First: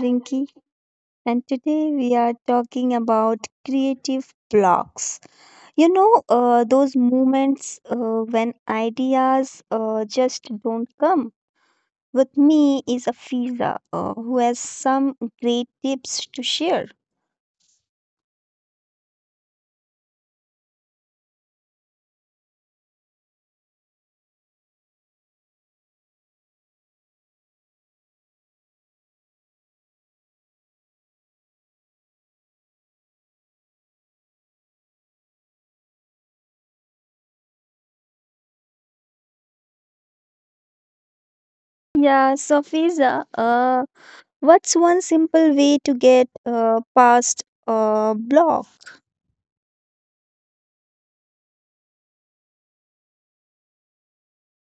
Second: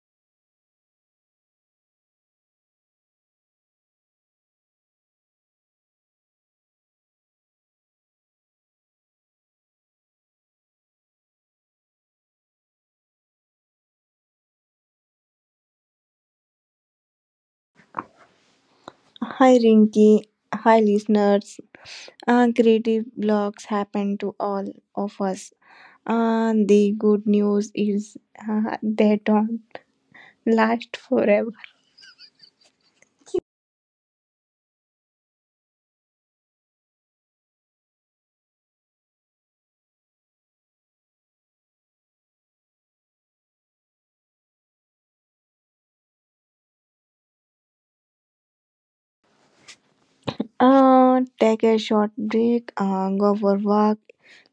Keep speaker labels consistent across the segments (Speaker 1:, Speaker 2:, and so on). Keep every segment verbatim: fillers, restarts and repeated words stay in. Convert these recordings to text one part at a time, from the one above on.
Speaker 1: Rinki and today we are talking about creative blocks. You know, uh, those moments uh, when ideas uh, just don't come. With me is Afiza uh, who has some great tips to share.
Speaker 2: Hi Rinky, hi listeners. Uh, creative blocks happen to all of us. Uh, the good news is uh, they don't last forever.
Speaker 1: Yeah, so Fiza, uh, what's one simple way to get uh, past a block?
Speaker 2: Uh, take a short break, uh, go for walk,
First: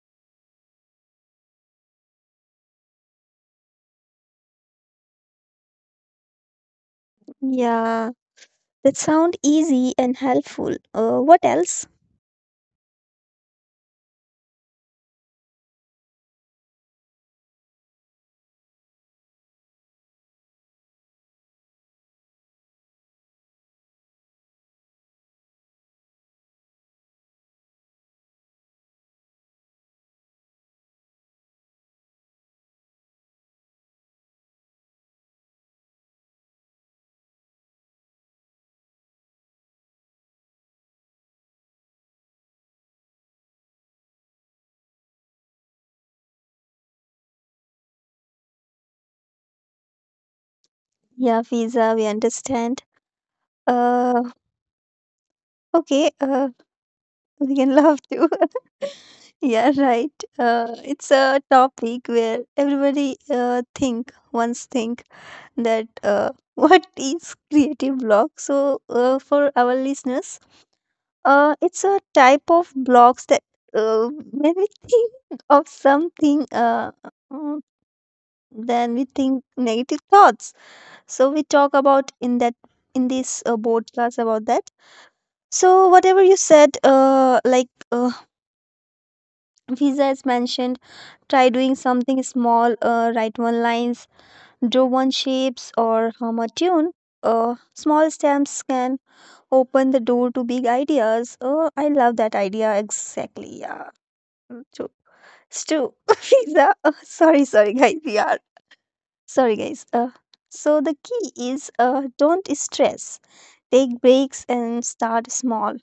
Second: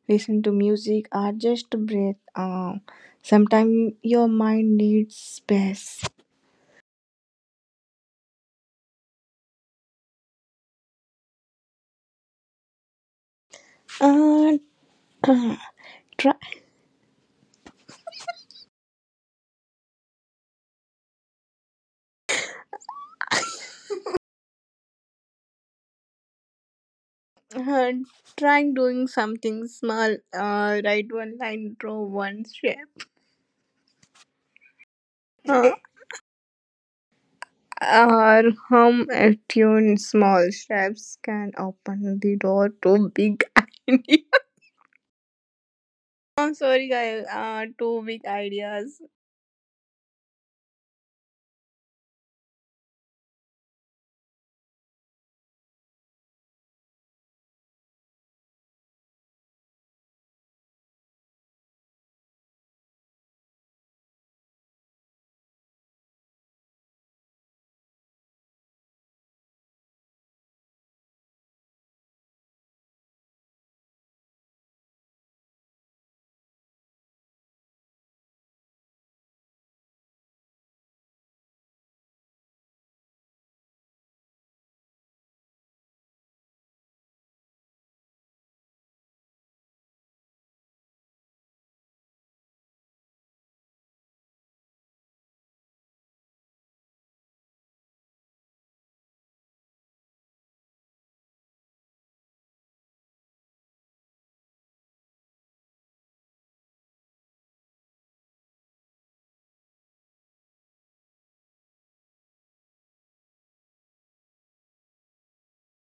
Speaker 2: listen to music, or just breathe. Uh, sometimes your mind needs space.
Speaker 1: Yeah, that sound easy and helpful. Uh, what else?
Speaker 2: Uh, try, uh, try doing something small. Uh, write one line, draw one shape. Uh, Our hum attuned Small steps can open the door to big ideas. I'm sorry, guys. Uh, two big ideas.
Speaker 1: Yeah, Fiza, we understand. Uh, okay, uh, we can love to. Yeah, right. Uh, it's a topic where everybody uh, think once think that uh, what is creative block? So uh, for our listeners, uh, it's a type of blocks that uh, when we think of something, uh, mm, then we think negative thoughts. So we talk about in that in this uh, podcast about that. So whatever you said, uh, like uh, Visa is mentioned, try doing something small. Uh, write one lines, draw one shapes, or hum a tune. Uh, small steps can open the door to big ideas. Oh, I love that idea exactly. Yeah, mm, true. Stu, Visa. Uh, sorry, sorry, guys. We are sorry, guys. Uh, so the key is uh, don't stress. Take breaks and start small.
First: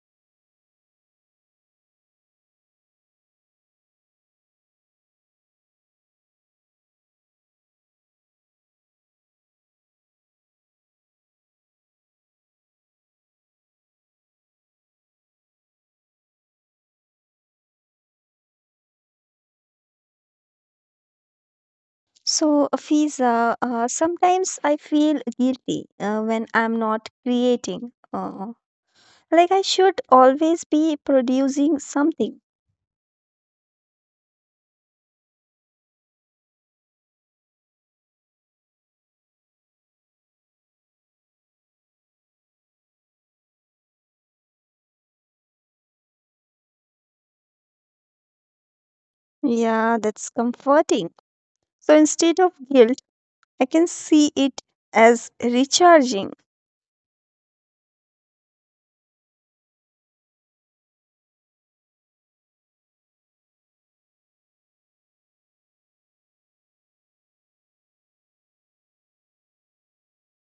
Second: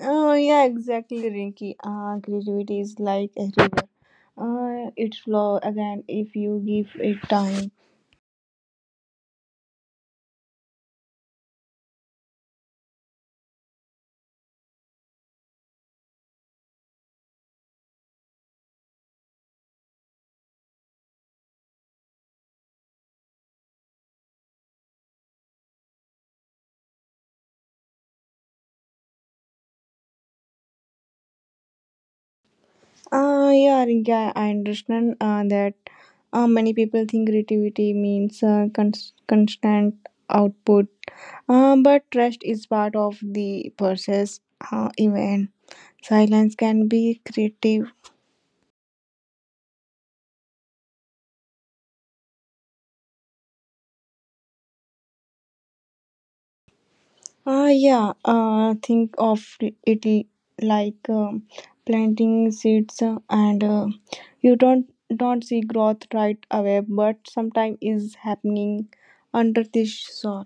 Speaker 2: Oh, yeah, exactly, Rinky. Uh, creativity is like a river. Uh, it flows again if you give it time.
Speaker 1: So, Fiza, uh, sometimes I feel guilty uh, when I'm not creating. Uh, like I should always be producing something.
Speaker 2: Uh, yeah, Rinky, I, I understand uh, that uh, many people think creativity means uh, cons- constant output, uh, but rest is part of the process uh, even. Silence can be creative.
Speaker 1: Yeah, that's comforting. So, instead of guilt, I can see it as recharging.
Speaker 2: Ah, yeah. Uh, think of it like um, planting seeds, uh, and uh, you don't don't see growth right away, but sometime is happening under the soil.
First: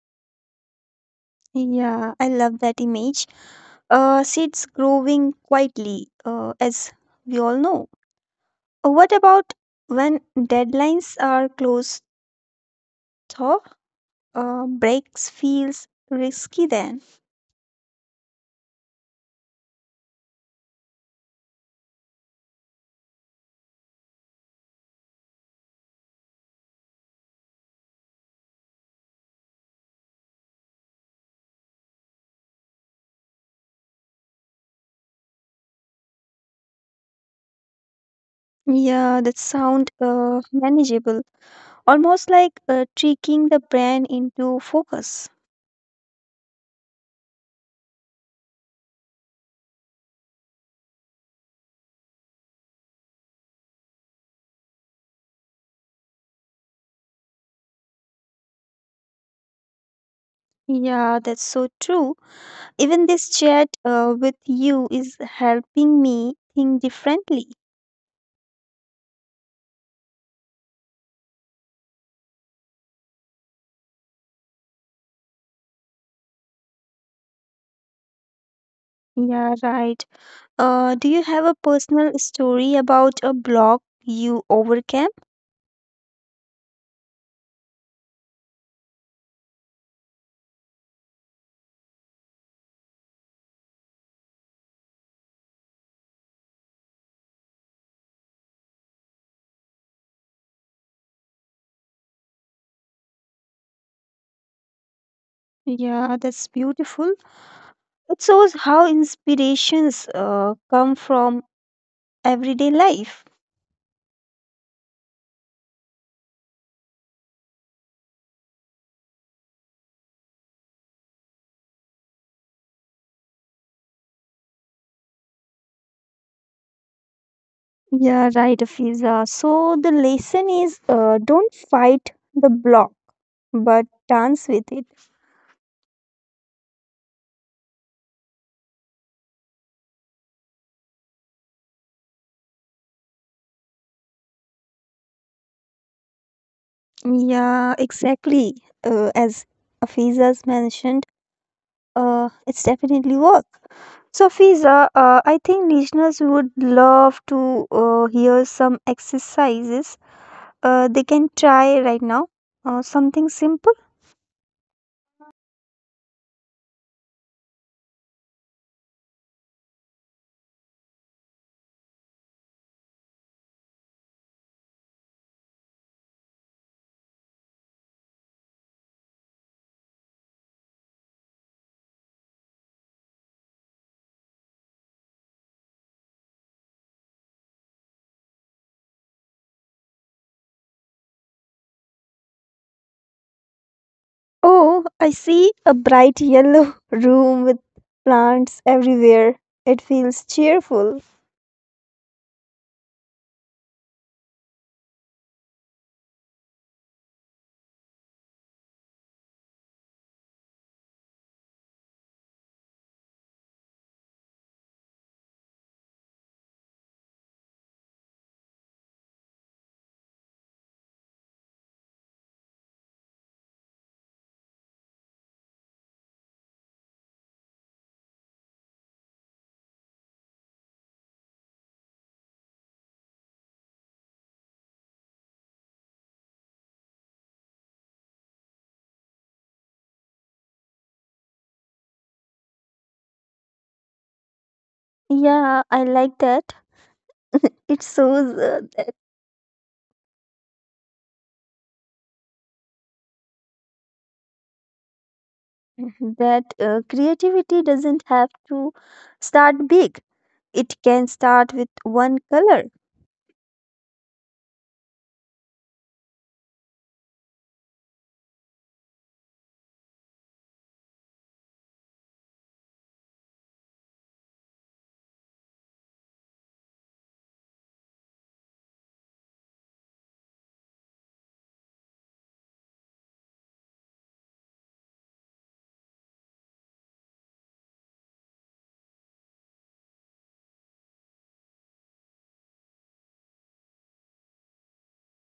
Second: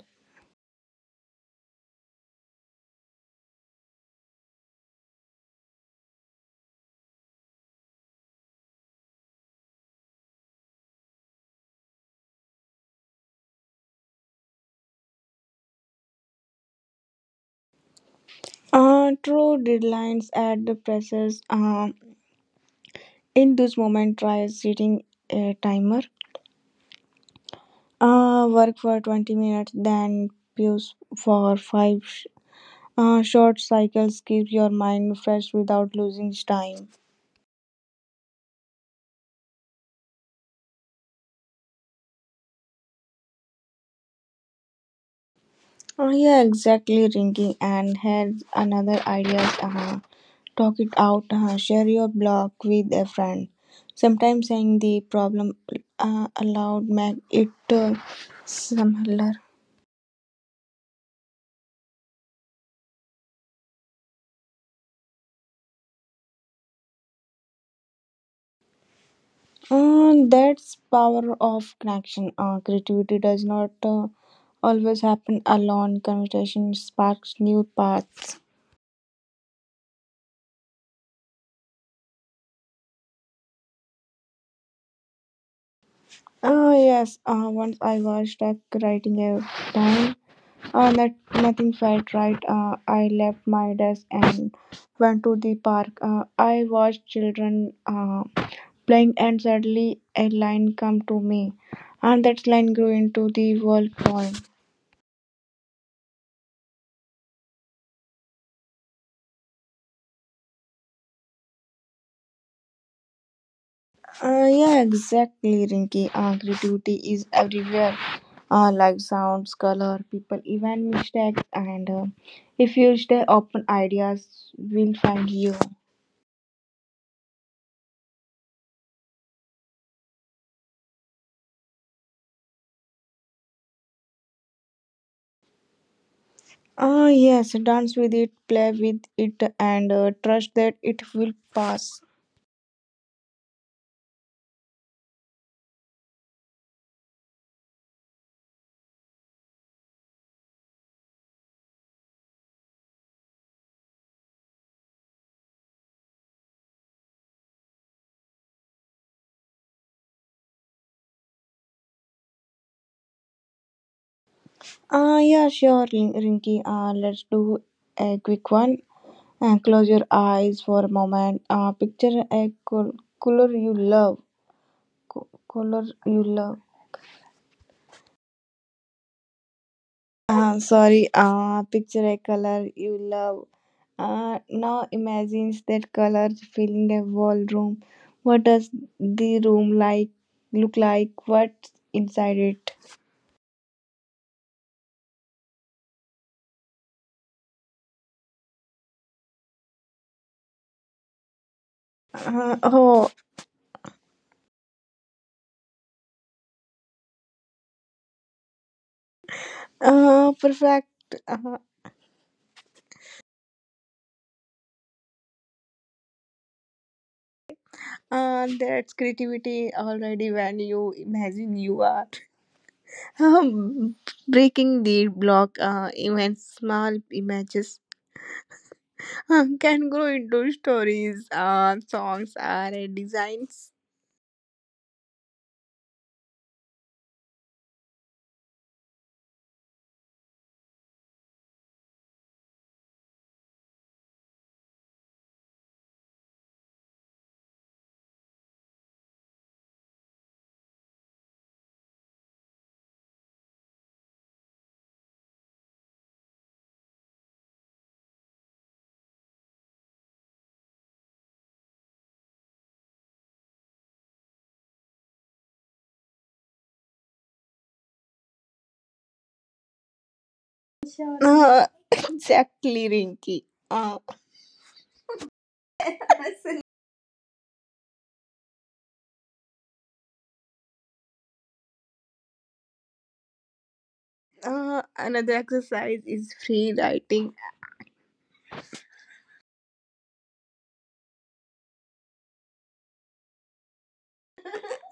Speaker 1: Yeah, I love that image. Uh, seeds growing quietly, uh, as we all know. Uh, What about when deadlines are close? Though, uh, breaks feels risky then.
Speaker 2: Uh, true deadlines at the presses. Uh, in this moment, try setting a timer. Uh, work for twenty minutes, then pause for five. Ah, short cycles keep your mind fresh without losing time.
Speaker 1: Yeah, that sound uh, manageable, almost like uh, tricking the brain into focus.
Speaker 2: Ah, yeah, exactly, Rinky. And here's another idea. Uh, talk it out. Uh, share your blog with a friend. Sometimes saying the problem uh, aloud make it uh, simpler.
Speaker 1: Yeah, that's so true. Even this chat uh, with you is helping me think differently.
Speaker 2: Uh, that's power of connection. Uh, creativity does not uh, always happen alone. Conversation sparks new paths.
Speaker 1: Yeah, right. Uh, do you have a personal story about a block you overcame?
Speaker 2: Oh yes, uh, once I was stuck writing a time. Uh, that nothing felt right. Uh, I left my desk and went to the park. Uh, I watched children uh, playing, and suddenly a line come to me, and that line grew into the world poem.
Speaker 1: Yeah, that's beautiful. It shows how inspirations uh, come from everyday life.
Speaker 2: Uh, yeah, exactly, Rinky. Uh, creativity is everywhere. Uh, like sounds, color, people, even mistakes, and uh, if you stay open, ideas will find you.
Speaker 1: Yeah, right, Fiza. So the lesson is uh, don't fight the block, but dance with it.
Speaker 2: Ah, yes, dance with it, play with it, and uh, trust that it will pass.
Speaker 1: Yeah, exactly. Uh, as Afiza's mentioned, uh, it's definitely work. So, Fiza, uh, I think listeners would love to uh, hear some exercises uh, they can try right now. Uh, something simple.
Speaker 2: Ah, yeah, sure, Rin- Rinky. Ah, let's do a quick one. And close your eyes for a moment. Ah, picture a col- color you love. Co- color you love. Ah, sorry. Ah, picture a color you love. Ah, now imagine that color filling a whole room. What does the room like look like? What's inside it?
Speaker 1: Oh, I see a bright yellow room with plants everywhere. It feels cheerful.
Speaker 2: Uh, oh, Uh, perfect. Uh, uh, that's creativity already when you imagine you are um, breaking the block. Uh, even small images uh, can grow into stories, uh, songs, or designs.
Speaker 1: Yeah, I like that. It shows uh, that uh, creativity doesn't have to start big. It can start with one color.
Speaker 2: Uh, exactly, Rinky. Uh, uh, Another exercise is free writing.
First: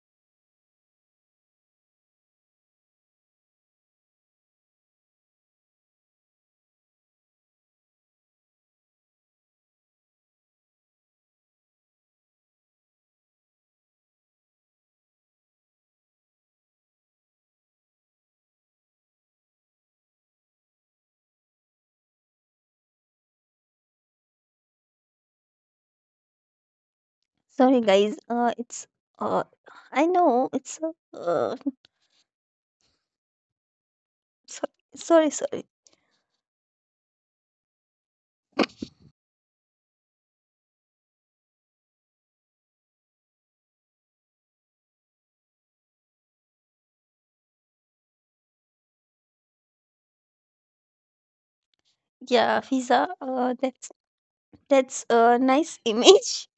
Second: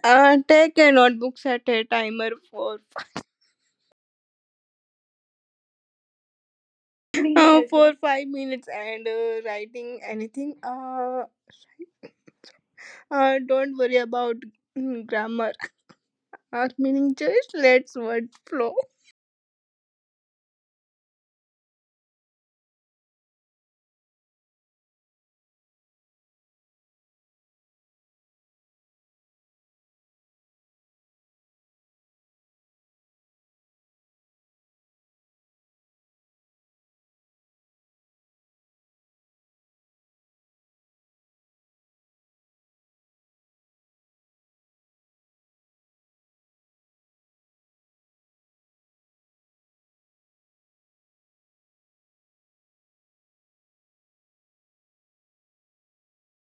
Speaker 2: Uh, take a notebook, set a timer for uh, for five minutes and uh, writing anything uh, Uh, don't worry about mm, grammar or meaning, just let's word flow.
Speaker 1: Sorry, guys. Uh, it's uh, I know it's uh, uh so, sorry, sorry. Yeah, visa. Uh, that's that's a nice image.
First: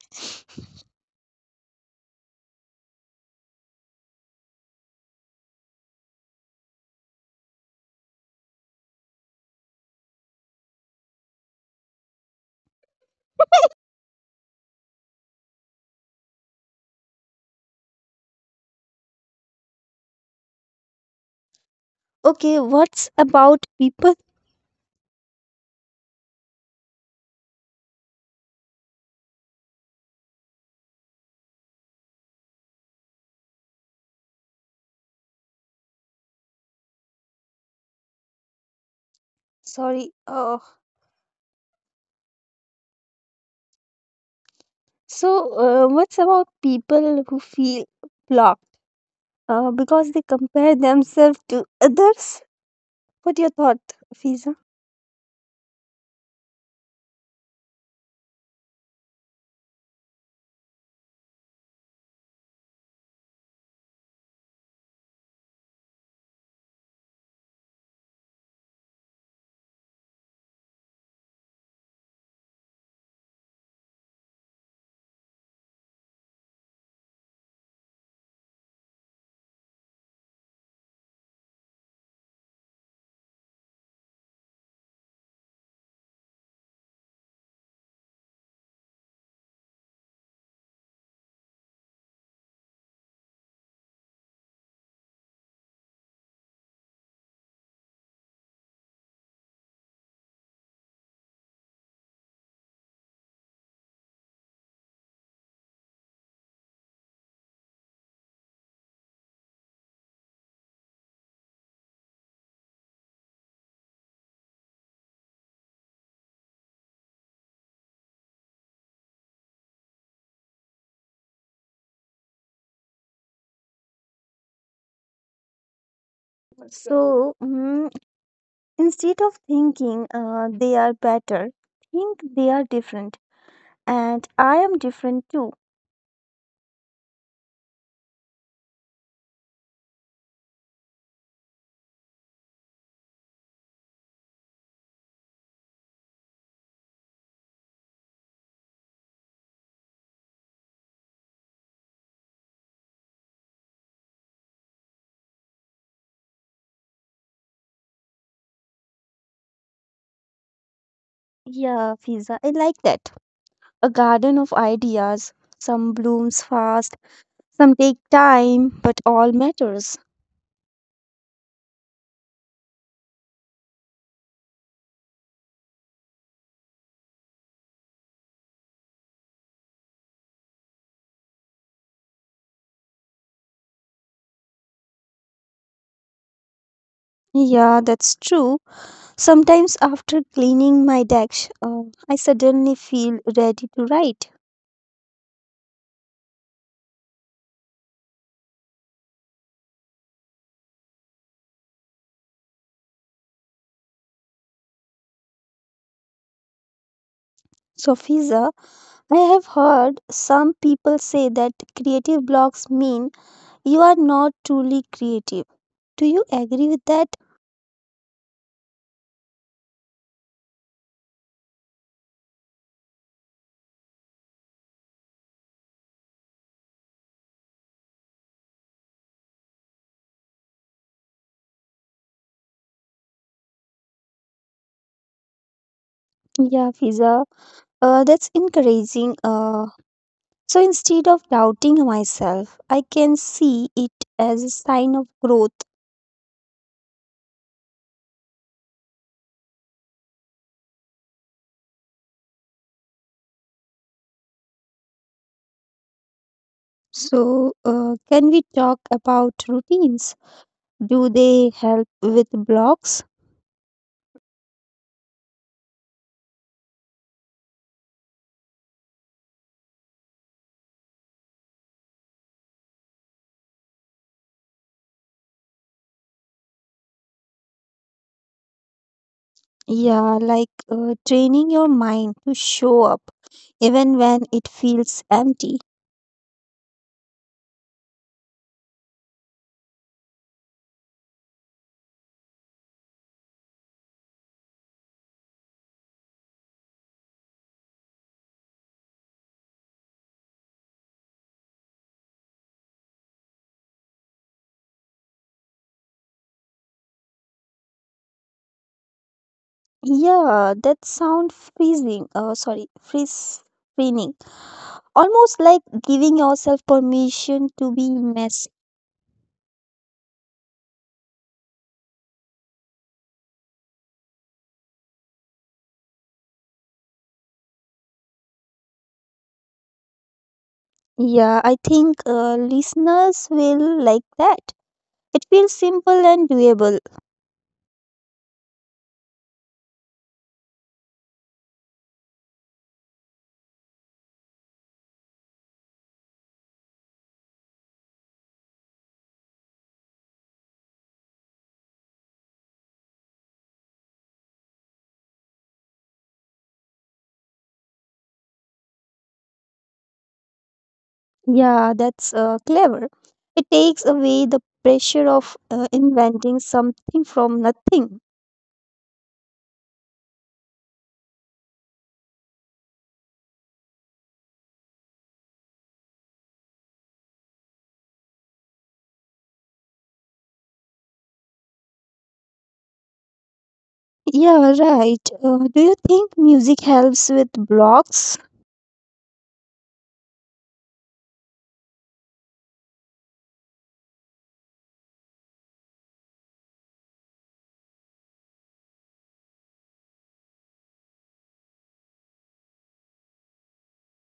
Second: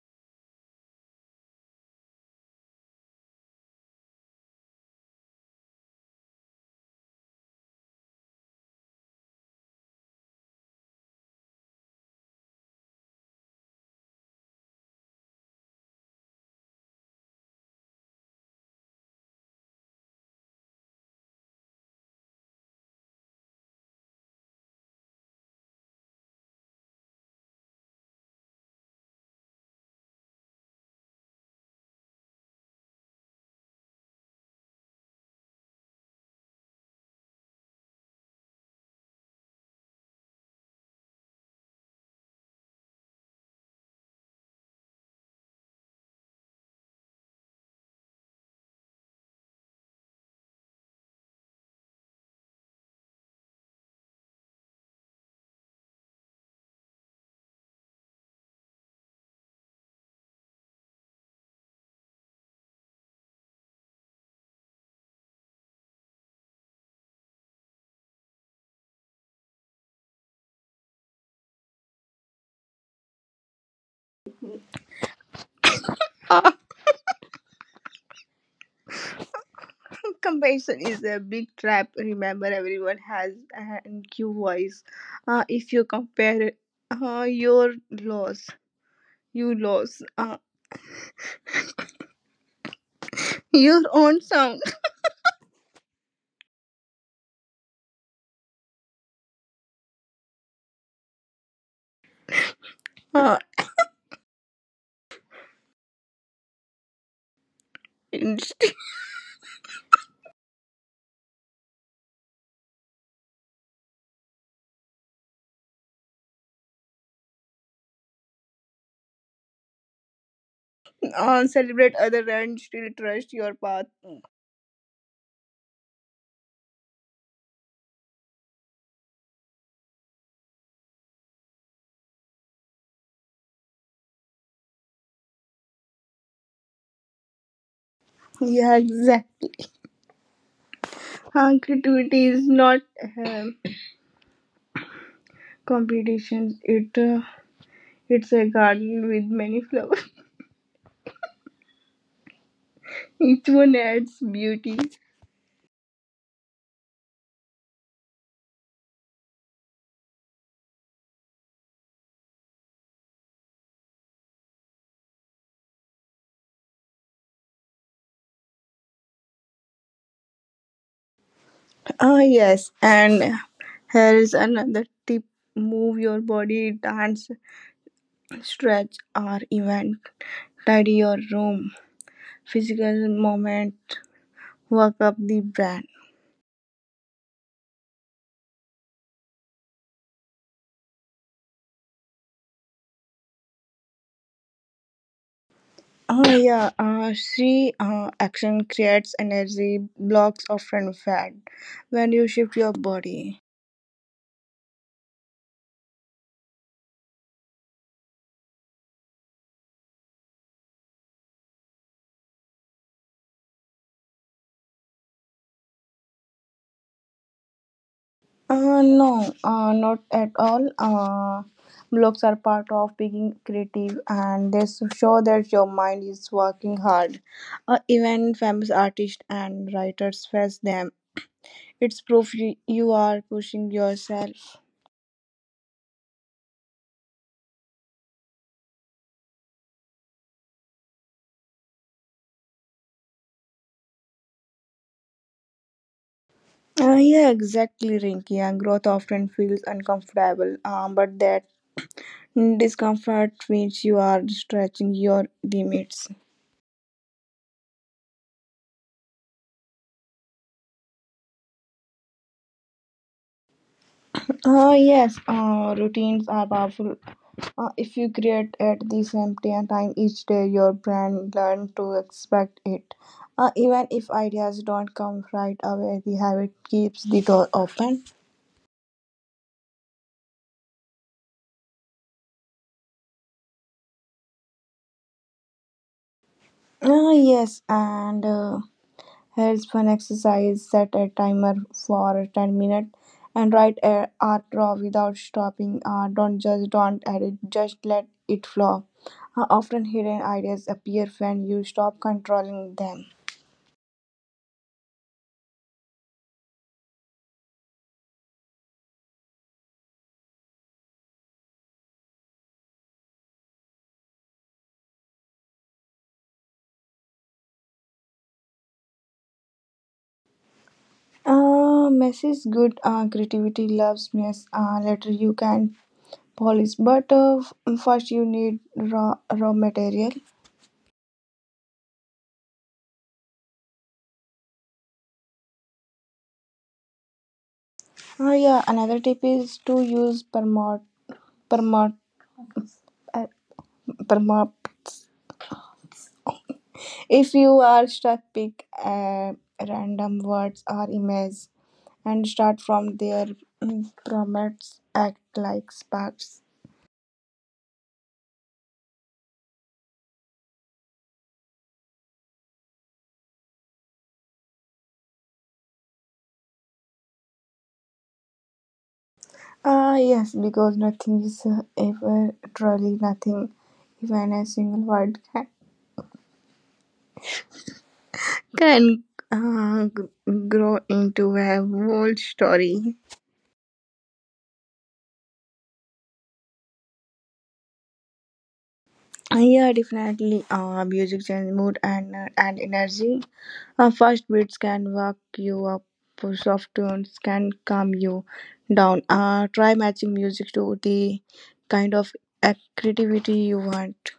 Speaker 1: Okay, what's about people? Sorry. Uh, so uh, what's about people who feel blocked? Uh, because they compare themselves to others. What your thought, Fiza?
Speaker 2: Uh, comparison is a big trap. Remember, everyone has an I Q voice. Uh, if you compare uh, your loss, you lose uh, your own sound. Uh, Instinct. Uh, celebrate other and still trust your path.
Speaker 1: So mm, instead of thinking uh, they are better, think they are different, and I am different too.
Speaker 2: Yeah, exactly. Uh, creativity is not um competition. It uh, it's a garden with many flowers. Each one adds beauty.
Speaker 1: Yeah, Fiza, I like that. A garden of ideas. Some blooms fast, some take time, but all matters.
Speaker 2: Ah, yes. And here is another tip move your body, dance, stretch, or even tidy your room. Physical movement work up the brain.
Speaker 1: Yeah, that's true. Sometimes after cleaning my desk, uh, I suddenly feel ready to write.
Speaker 2: Ah, yeah. Uh, see, uh, action creates energy, blocks often fat when you shift your body.
Speaker 1: So, Fiza, I have heard some people say that creative blocks mean you are not truly creative. Do you agree with that?
Speaker 2: Uh, no, uh, not at all. Uh, blocks are part of being creative and they s- show that your mind is working hard. Uh, even famous artists and writers face them. It's proof you, you are pushing yourself.
Speaker 1: Yeah, Fiza. Uh, that's encouraging. Uh, so instead of doubting myself, I can see it as a sign of growth.
Speaker 2: Uh, yeah, exactly, Rinky. And growth often feels uncomfortable, um, but that discomfort means you are stretching your limits.
Speaker 1: So, uh, can we talk about routines? Do they help with blocks?
Speaker 2: Uh, yes, uh, routines are powerful. Uh, if you create at the same t- time each day, your brain learns to expect it. Uh, even if ideas don't come right away, the habit keeps the door open.
Speaker 1: Yeah, like uh, training your mind to show up even when it feels empty.
Speaker 2: Uh, yes, and uh, here's one exercise set a timer for ten minutes and write a art draw without stopping. Uh, don't judge, don't edit, just let it flow. Uh, often hidden ideas appear when you stop controlling them.
Speaker 1: Yeah, that sound freezing. Oh, sorry, freeze, freeing. Almost like giving yourself permission to be messy.
Speaker 2: Uh, mess is good uh, creativity loves mess. Uh, later you can polish, but uh, f- first you need raw raw material.
Speaker 1: Yeah, I think uh, listeners will like that. It feels simple and doable.
Speaker 2: Uh, yeah, another tip is to use permot permot uh, permots. If you are stuck, pick uh, random words or images and start from there. Mm, Promotes act like sparks.
Speaker 1: Yeah, that's uh, clever. It takes away the pressure of uh, inventing something from nothing.
Speaker 2: Ah, yes, because nothing is uh, ever truly nothing, even a single word can uh, g- grow into a whole story.
Speaker 1: Yeah, right. Uh, do you think music helps with blocks?
Speaker 2: Yeah, definitely. Uh, music change mood and uh, and energy. Uh, fast beats can wake you up. Soft tones can calm you down. Uh, try matching music to the kind of uh, creativity you want.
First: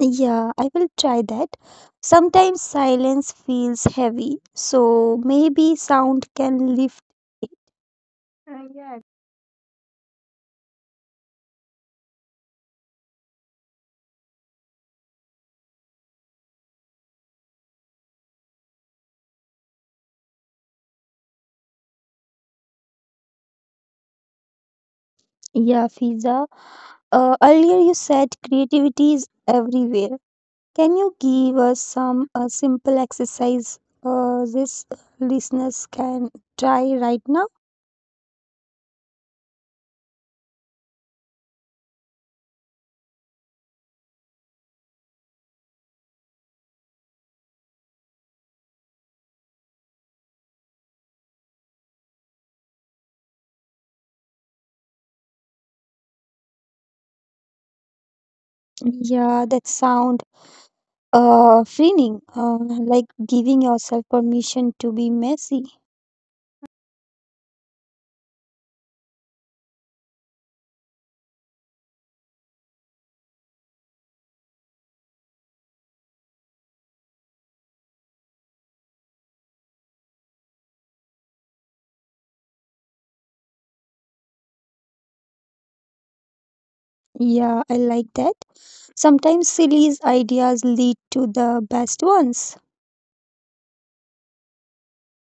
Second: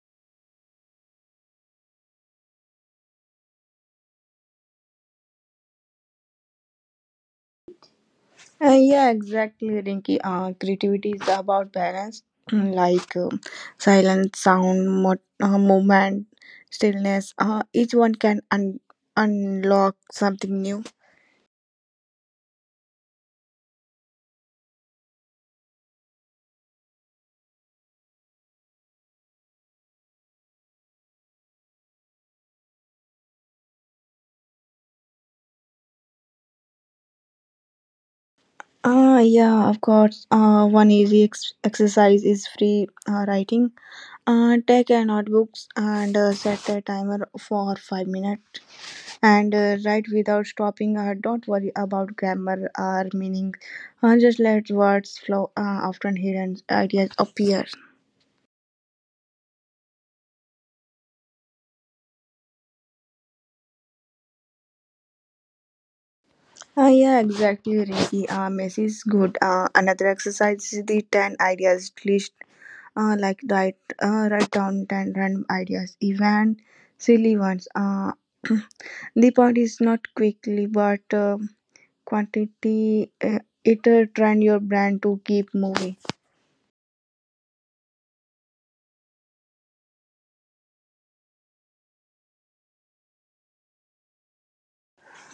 Speaker 1: Yeah, I will try that. Sometimes silence feels heavy, so maybe sound can lift it. Uh,
Speaker 2: Uh,
Speaker 1: yeah,
Speaker 2: yeah, exactly, Rinky. Uh, creativity is about balance, like um, silence, sound, mo- uh, movement, stillness. Uh, each one can un- unlock something new.
Speaker 1: Yeah, Fiza. Uh, earlier you said creativity is everywhere. Can you give us some uh, simple exercise uh, this listeners can try right now?
Speaker 2: Uh, yeah, of course. Uh, one easy ex- exercise is free uh, writing. Uh, take a notebooks and uh, set a timer for five minutes. And uh, write without stopping. Uh, don't worry about grammar or meaning. Uh, just let words flow. Uh, often hidden ideas appear.
Speaker 1: Yeah, that sound uh, freeing, uh, like giving yourself permission to be messy.
Speaker 2: Uh, yeah, exactly, Ricky. Uh, mess is good. Uh, another exercise is the ten ideas list. Uh, like write, uh, write down ten random ideas, even silly ones. Uh, the point is not quickly, but uh, quantity. Uh, it uh, train your brain to keep moving.
Speaker 1: Yeah, I like that. Sometimes silly ideas lead to the best ones.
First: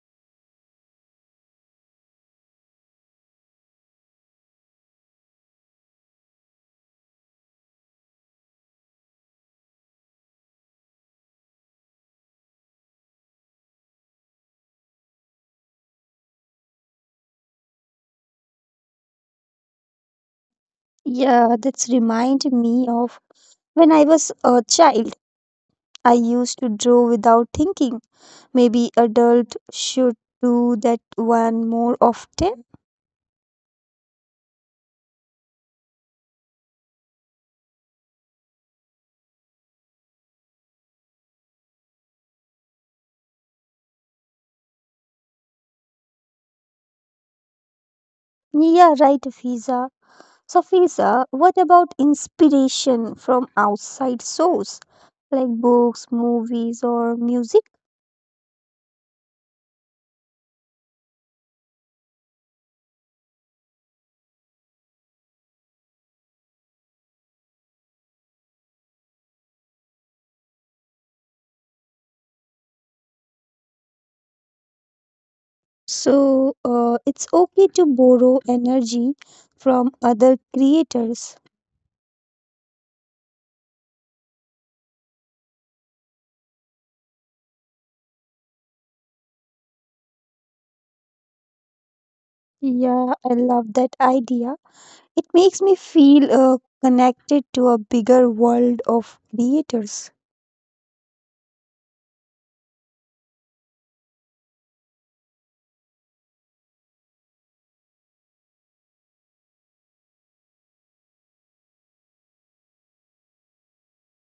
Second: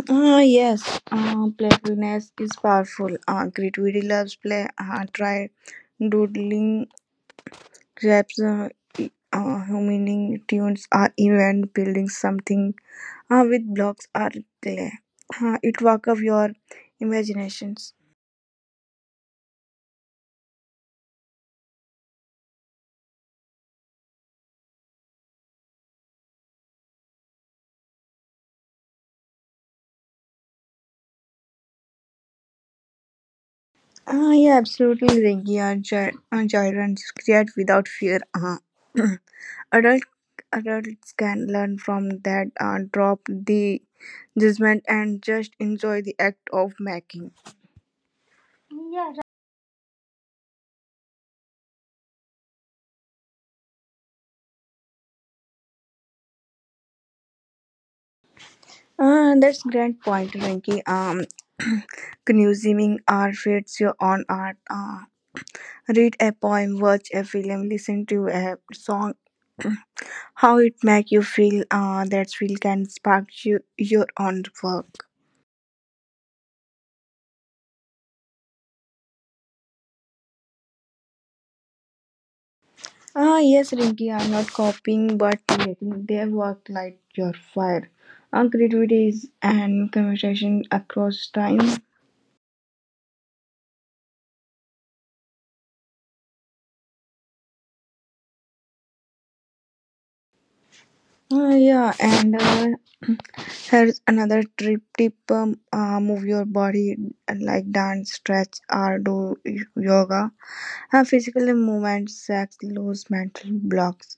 Speaker 2: Ah, yes, uh, playfulness is powerful. Uh, creativity loves play. Uh, try doodling, raps, uh, uh, humming tunes, or even building something uh, with blocks or clay. Uh, it work of your imaginations.
Speaker 1: Yeah, that's remind me of when I was a child. I used to draw without thinking. Maybe adult should do that one more often.
Speaker 2: Ah, yeah, absolutely, Ringy. Uh, gy- uh, gyrants create without fear. Uh, adult adults can learn from that. Uh, drop the judgment and just enjoy the act of making.
Speaker 1: Yeah, right, Fiza. So, Fiza, what about inspiration from outside source like books, movies, or music?
Speaker 2: Uh, that's great point, Rinky. Um, consuming art feeds your own art. Uh, read a poem, watch a film, listen to a song. How it make you feel? Uh, that feel can spark you your own work.
Speaker 1: So uh, it's okay to borrow energy from other creators.
Speaker 2: Ah, yes, Rinky. I'm not copying, but creating. Their work light your fire. Uh, creativity is and conversation across time.
Speaker 1: Yeah, I love that idea. It makes me feel uh, connected to a bigger world of creators.
Speaker 2: Uh, yeah, and. Uh, Here's another trip tip um, uh, move your body uh, like dance, stretch, or do y- yoga. Uh, physical movement sacks loose mental blocks.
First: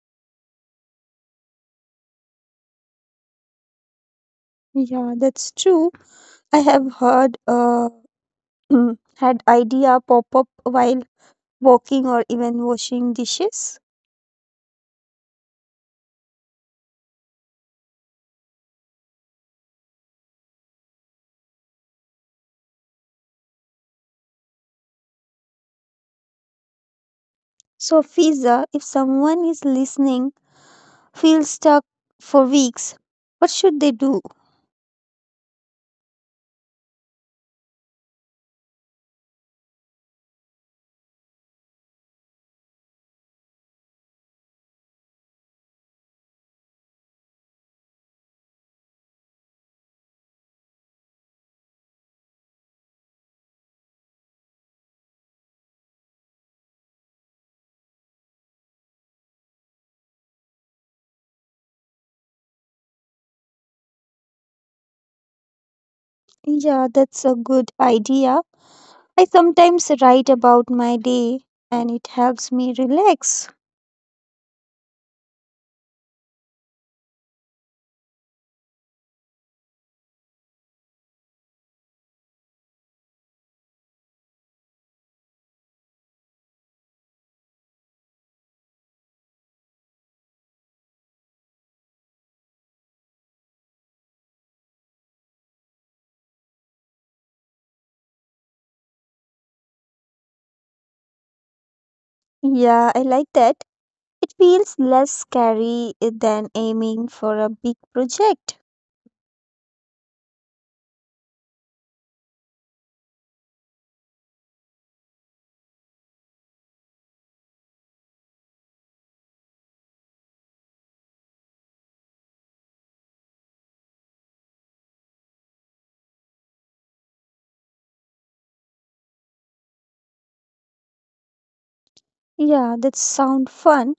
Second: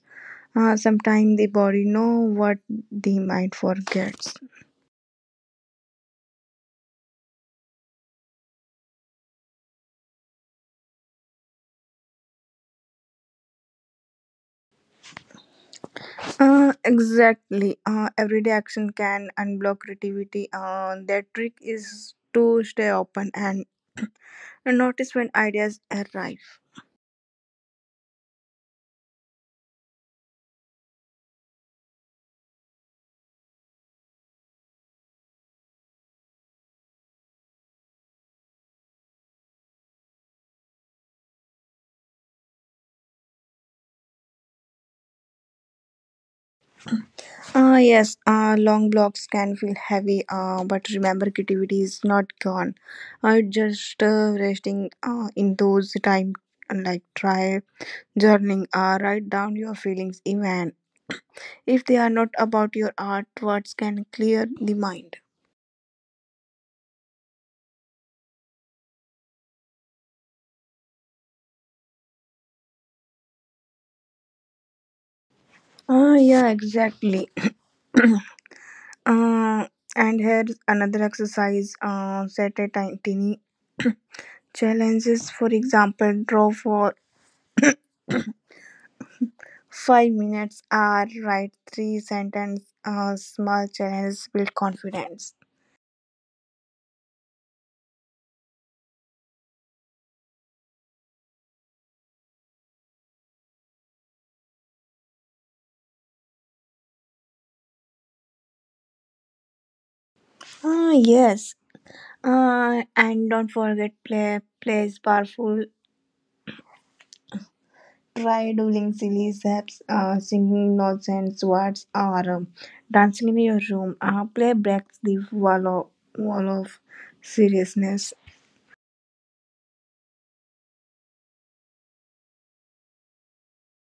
Speaker 2: Uh, sometimes the body know what the mind forgets.
Speaker 1: Yeah, that's true. I have heard uh, had idea pop up while walking or even washing dishes.
Speaker 2: Uh, exactly. Uh, everyday action can unblock creativity. Uh, their trick is to stay open and notice when ideas arrive.
Speaker 1: So Fiza, if someone is listening, feels stuck for weeks, what should they do?
Speaker 2: Ah, yes, uh, long blocks can feel heavy, uh, but remember, creativity is not gone. Uh, just uh, resting uh, in those time, like try journaling, uh, write down your feelings, even if they are not about your art, words can clear the mind.
Speaker 1: Yeah, that's a good idea. I sometimes write about my day and it helps me relax.
Speaker 2: Ah, yeah, exactly. uh, and here's another exercise uh, set a tiny challenges. For example, draw for five minutes are right, three sentence uh, small challenges build confidence.
Speaker 1: Yeah, I like that. It feels less scary than aiming for a big project.
Speaker 2: Ah, yes. Uh, and don't forget play plays powerful. Try doing silly steps, uh, singing nonsense words, or um, dancing in your room. Uh, play breaks the wall of, wall of seriousness.
Speaker 1: Yeah, that sound fun.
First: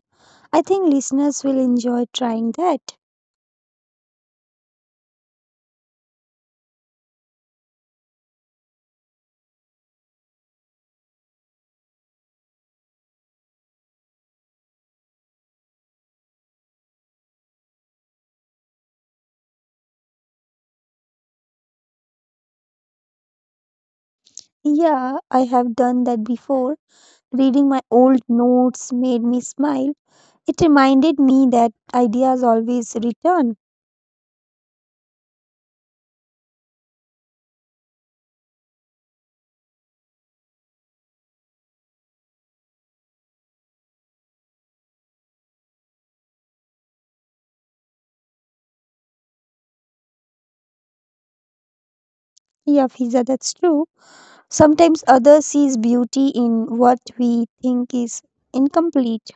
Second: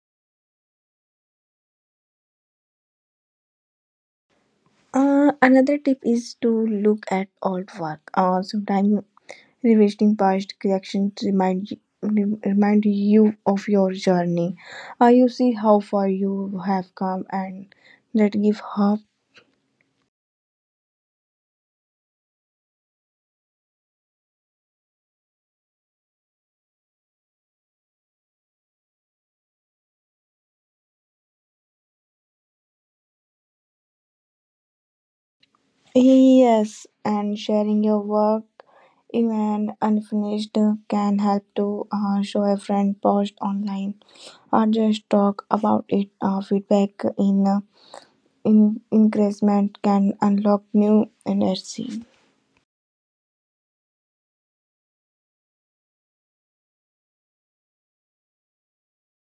Speaker 1: I think listeners will enjoy trying that.
Speaker 2: Uh, another tip is to look at old work. Uh, sometimes revisiting past collections remind rem- remind you of your journey. Uh, you see how far you have come, and that give hope.
Speaker 1: Yeah, I have done that before. Reading my old notes made me smile. It reminded me that ideas always return.
Speaker 2: Yes, and sharing your work, even unfinished, can help to uh, show a friend post online or just talk about it. Uh, feedback in uh, in encouragement can unlock new energy.
Speaker 1: Yeah, Fiza, that's true. Sometimes others sees beauty in what we think is incomplete.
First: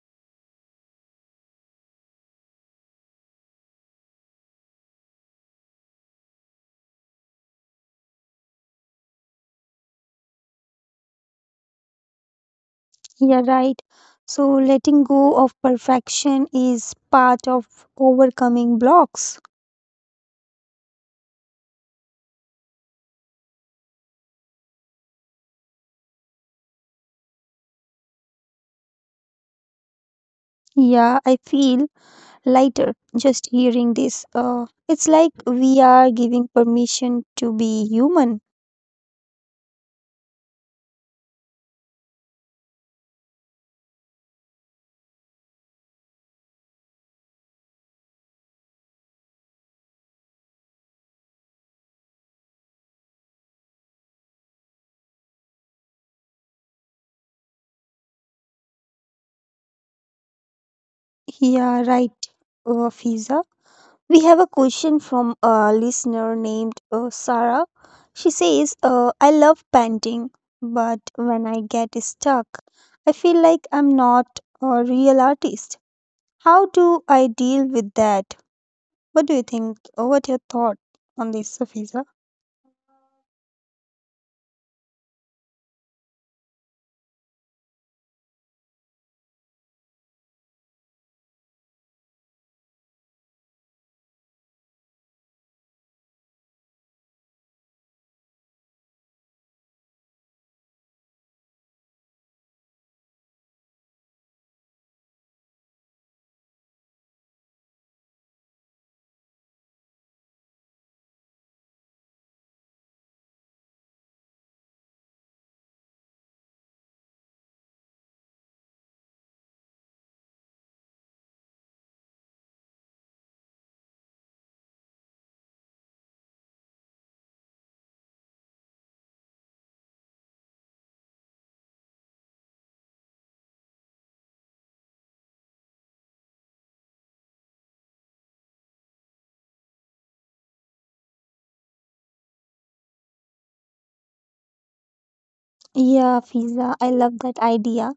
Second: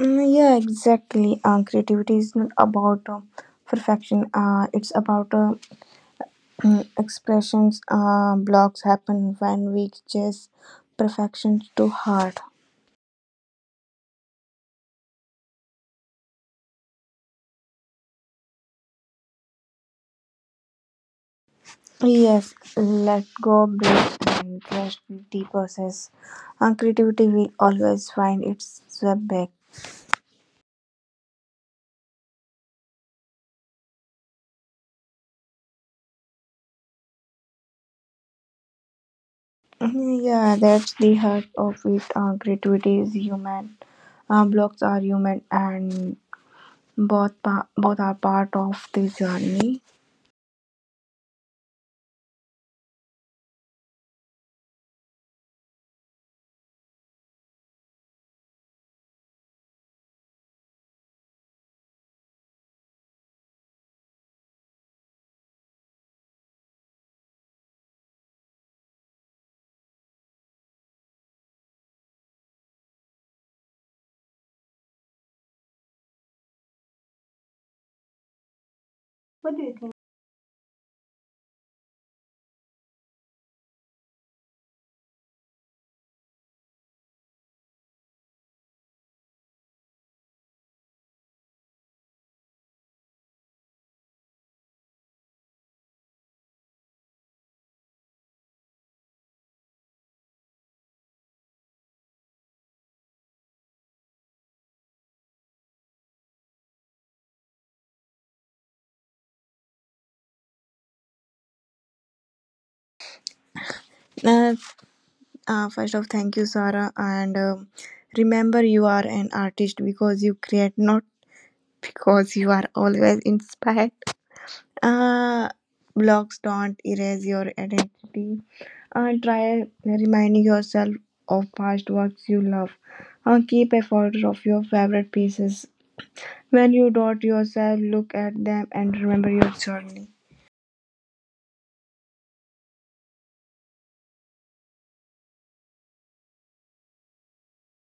Speaker 2: Mm, yeah, exactly. Uh, creativity is not about uh, perfection. Uh, it's about uh, expressions. Uh, blocks happen when we chase perfection too hard.
Speaker 1: Yeah, right. So letting go of perfection is part of overcoming blocks.
Speaker 2: Yes, let go, breathe, and trust the process. Uh, creativity will always find its way back.
Speaker 1: Yeah, I feel lighter just hearing this. Uh, it's like we are giving permission to be human.
Speaker 2: Mhm. Yeah, that's the heart of it. Uh, creativity is human. Uh, blocks are human, and both pa- both are part of the journey.
Speaker 1: Yeah, right, uh, Fiza. We have a question from a listener named uh, Sarah. She says, uh, I love painting, but when I get stuck, I feel like I'm not a real artist. How do I deal with that? What do you think? Uh, What your thought on this, Fiza?
Speaker 2: Uh, uh, First of thank you, Sarah, and um, remember you are an artist because you create, not because you are always inspired. Uh, Blocks don't erase your identity. Uh, try reminding yourself of past works you love. Uh, keep a folder of your favorite pieces. When you doubt yourself, look at them and remember your journey.
Speaker 1: Yeah, Fiza, I love that idea.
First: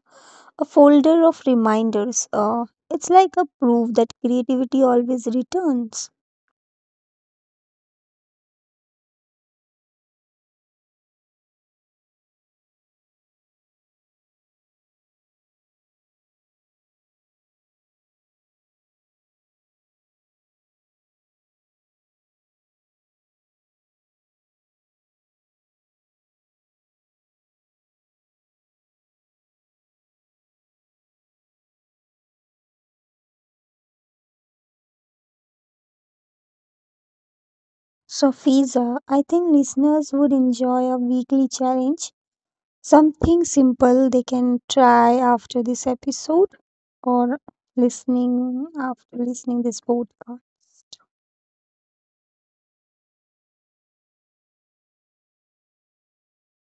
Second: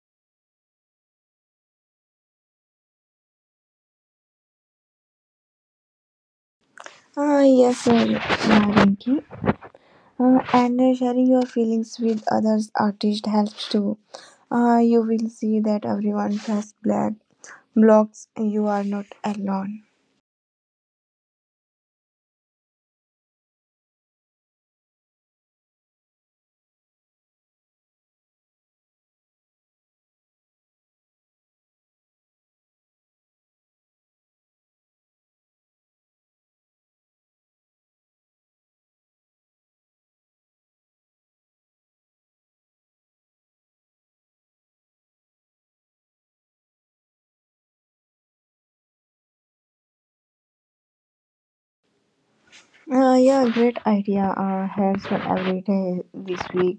Speaker 1: A folder of reminders. Uh, it's like a proof that creativity always returns.
Speaker 2: Ah, yes, sir. Yeah, Rinki. Uh, and uh, Sharing your feelings with others artists helps too. Uh, you will see that everyone has black blocks. You are not alone.
Speaker 1: So, Fiza, I think listeners would enjoy a weekly challenge. Something simple they can try after this episode or listening after listening this podcast.
Speaker 2: Uh, yeah, great idea. Uh, hands on every day this week.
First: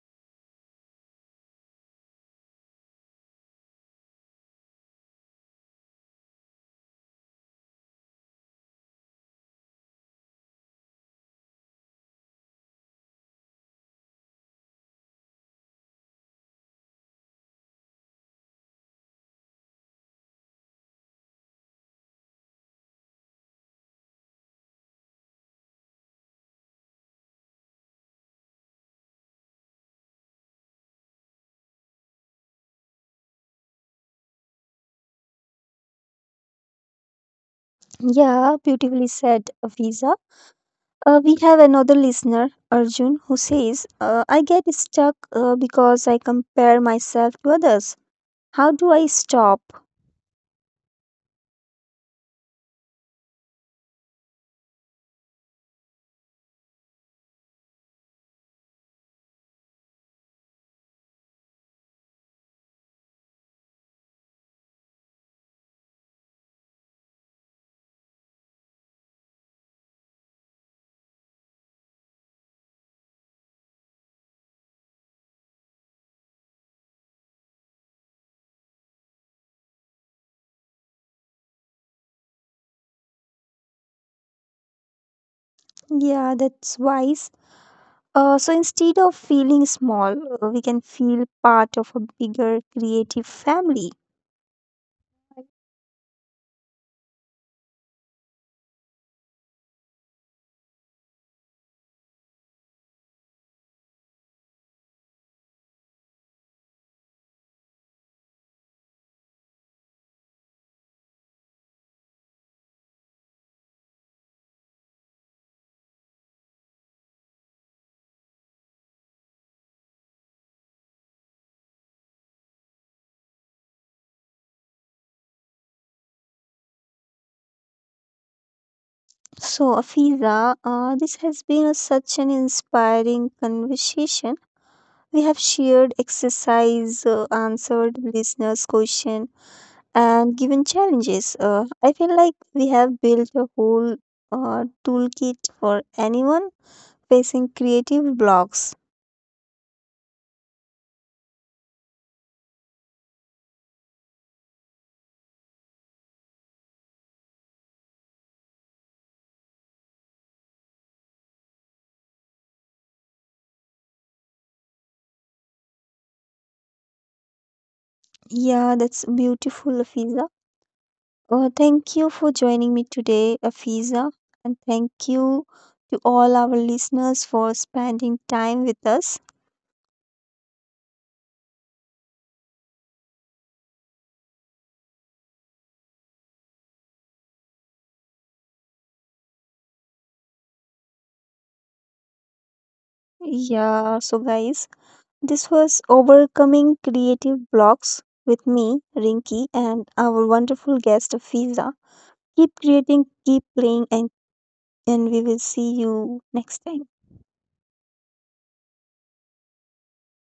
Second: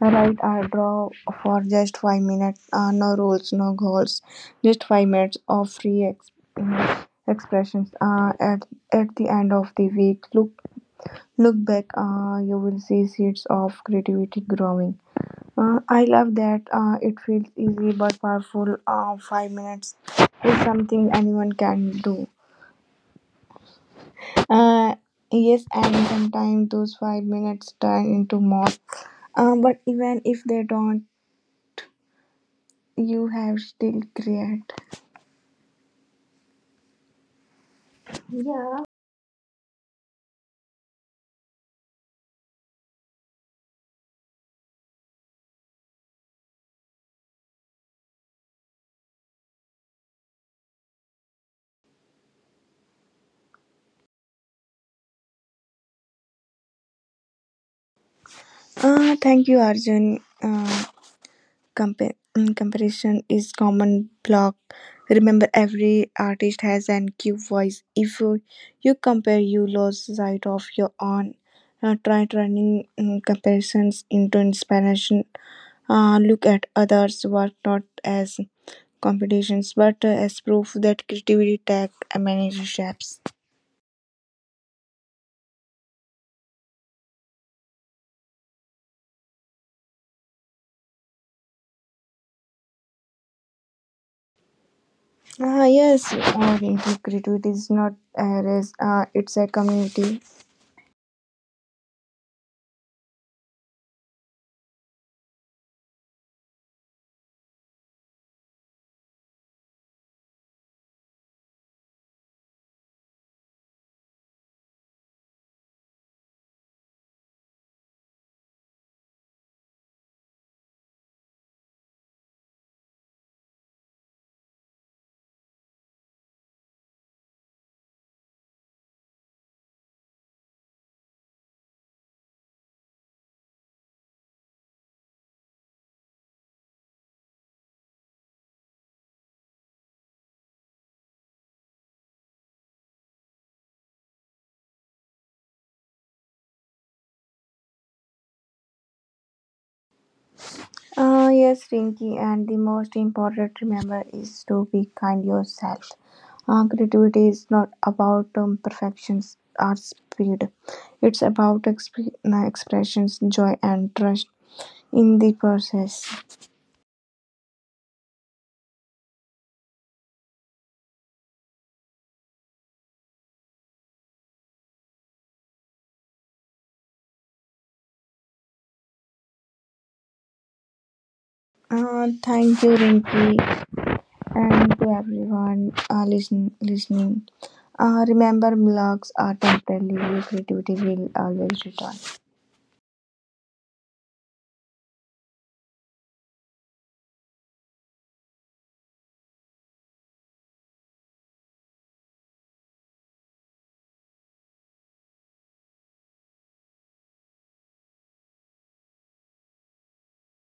Speaker 2: Write or draw for just five minutes. Uh, no rules, no goals. Just five minutes of free ex- uh, expressions. Uh, at at the end of the week, look look back. Uh, you will see seeds of creativity growing. Uh, I love that uh, it feels easy but powerful. Uh, five minutes is something anyone can do. Uh, yes, and sometimes those five minutes turn into more. Uh, but even if they don't, you have still create.
Speaker 1: Yeah,
Speaker 2: Yeah.
Speaker 1: beautifully said, Visa. Uh, we have another listener, Arjun, who says, uh, I get stuck uh, because I compare myself to others. How do I stop?
Speaker 2: Uh, thank you, Arjun. Uh, Compa- mm, comparison is common block. Remember, every artist has an cue voice. If you, you compare, you lose sight of your own. Uh, try turning mm, comparisons into inspiration. Uh, look at others' work not as competitions but uh, as proof that creativity takes many shapes.
Speaker 1: Yeah, that's wise. Uh, so instead of feeling small, uh, we can feel part of a bigger creative family.
Speaker 2: Ah yes, uh, creativity is not a race, uh, it's a community.
Speaker 1: So, Afiza, uh, this has been a, such an inspiring conversation. We have shared exercise, uh, answered listeners' question, and given challenges. Uh, I feel like we have built a whole uh, toolkit for anyone facing creative blocks.
Speaker 2: Uh, yes, Rinky, and the most important remember is to be kind yourself. Uh, creativity is not about um, perfections or speed. It's about exp- uh, expressions, joy, and trust in the process.
Speaker 1: Yeah, that's beautiful, Afiza. Uh, thank you for joining me today, Afiza, and thank you to all our listeners for spending time with us.
Speaker 2: Uh, thank you, Rinky, and to everyone uh, listen, listening. Uh, remember, blocks are temporary. Creativity will always return.
Speaker 1: Yeah, so guys, this was Overcoming Creative Blocks with me, Rinky, and our wonderful guest, Fiza. Keep creating, keep playing, and, and we will see you next time.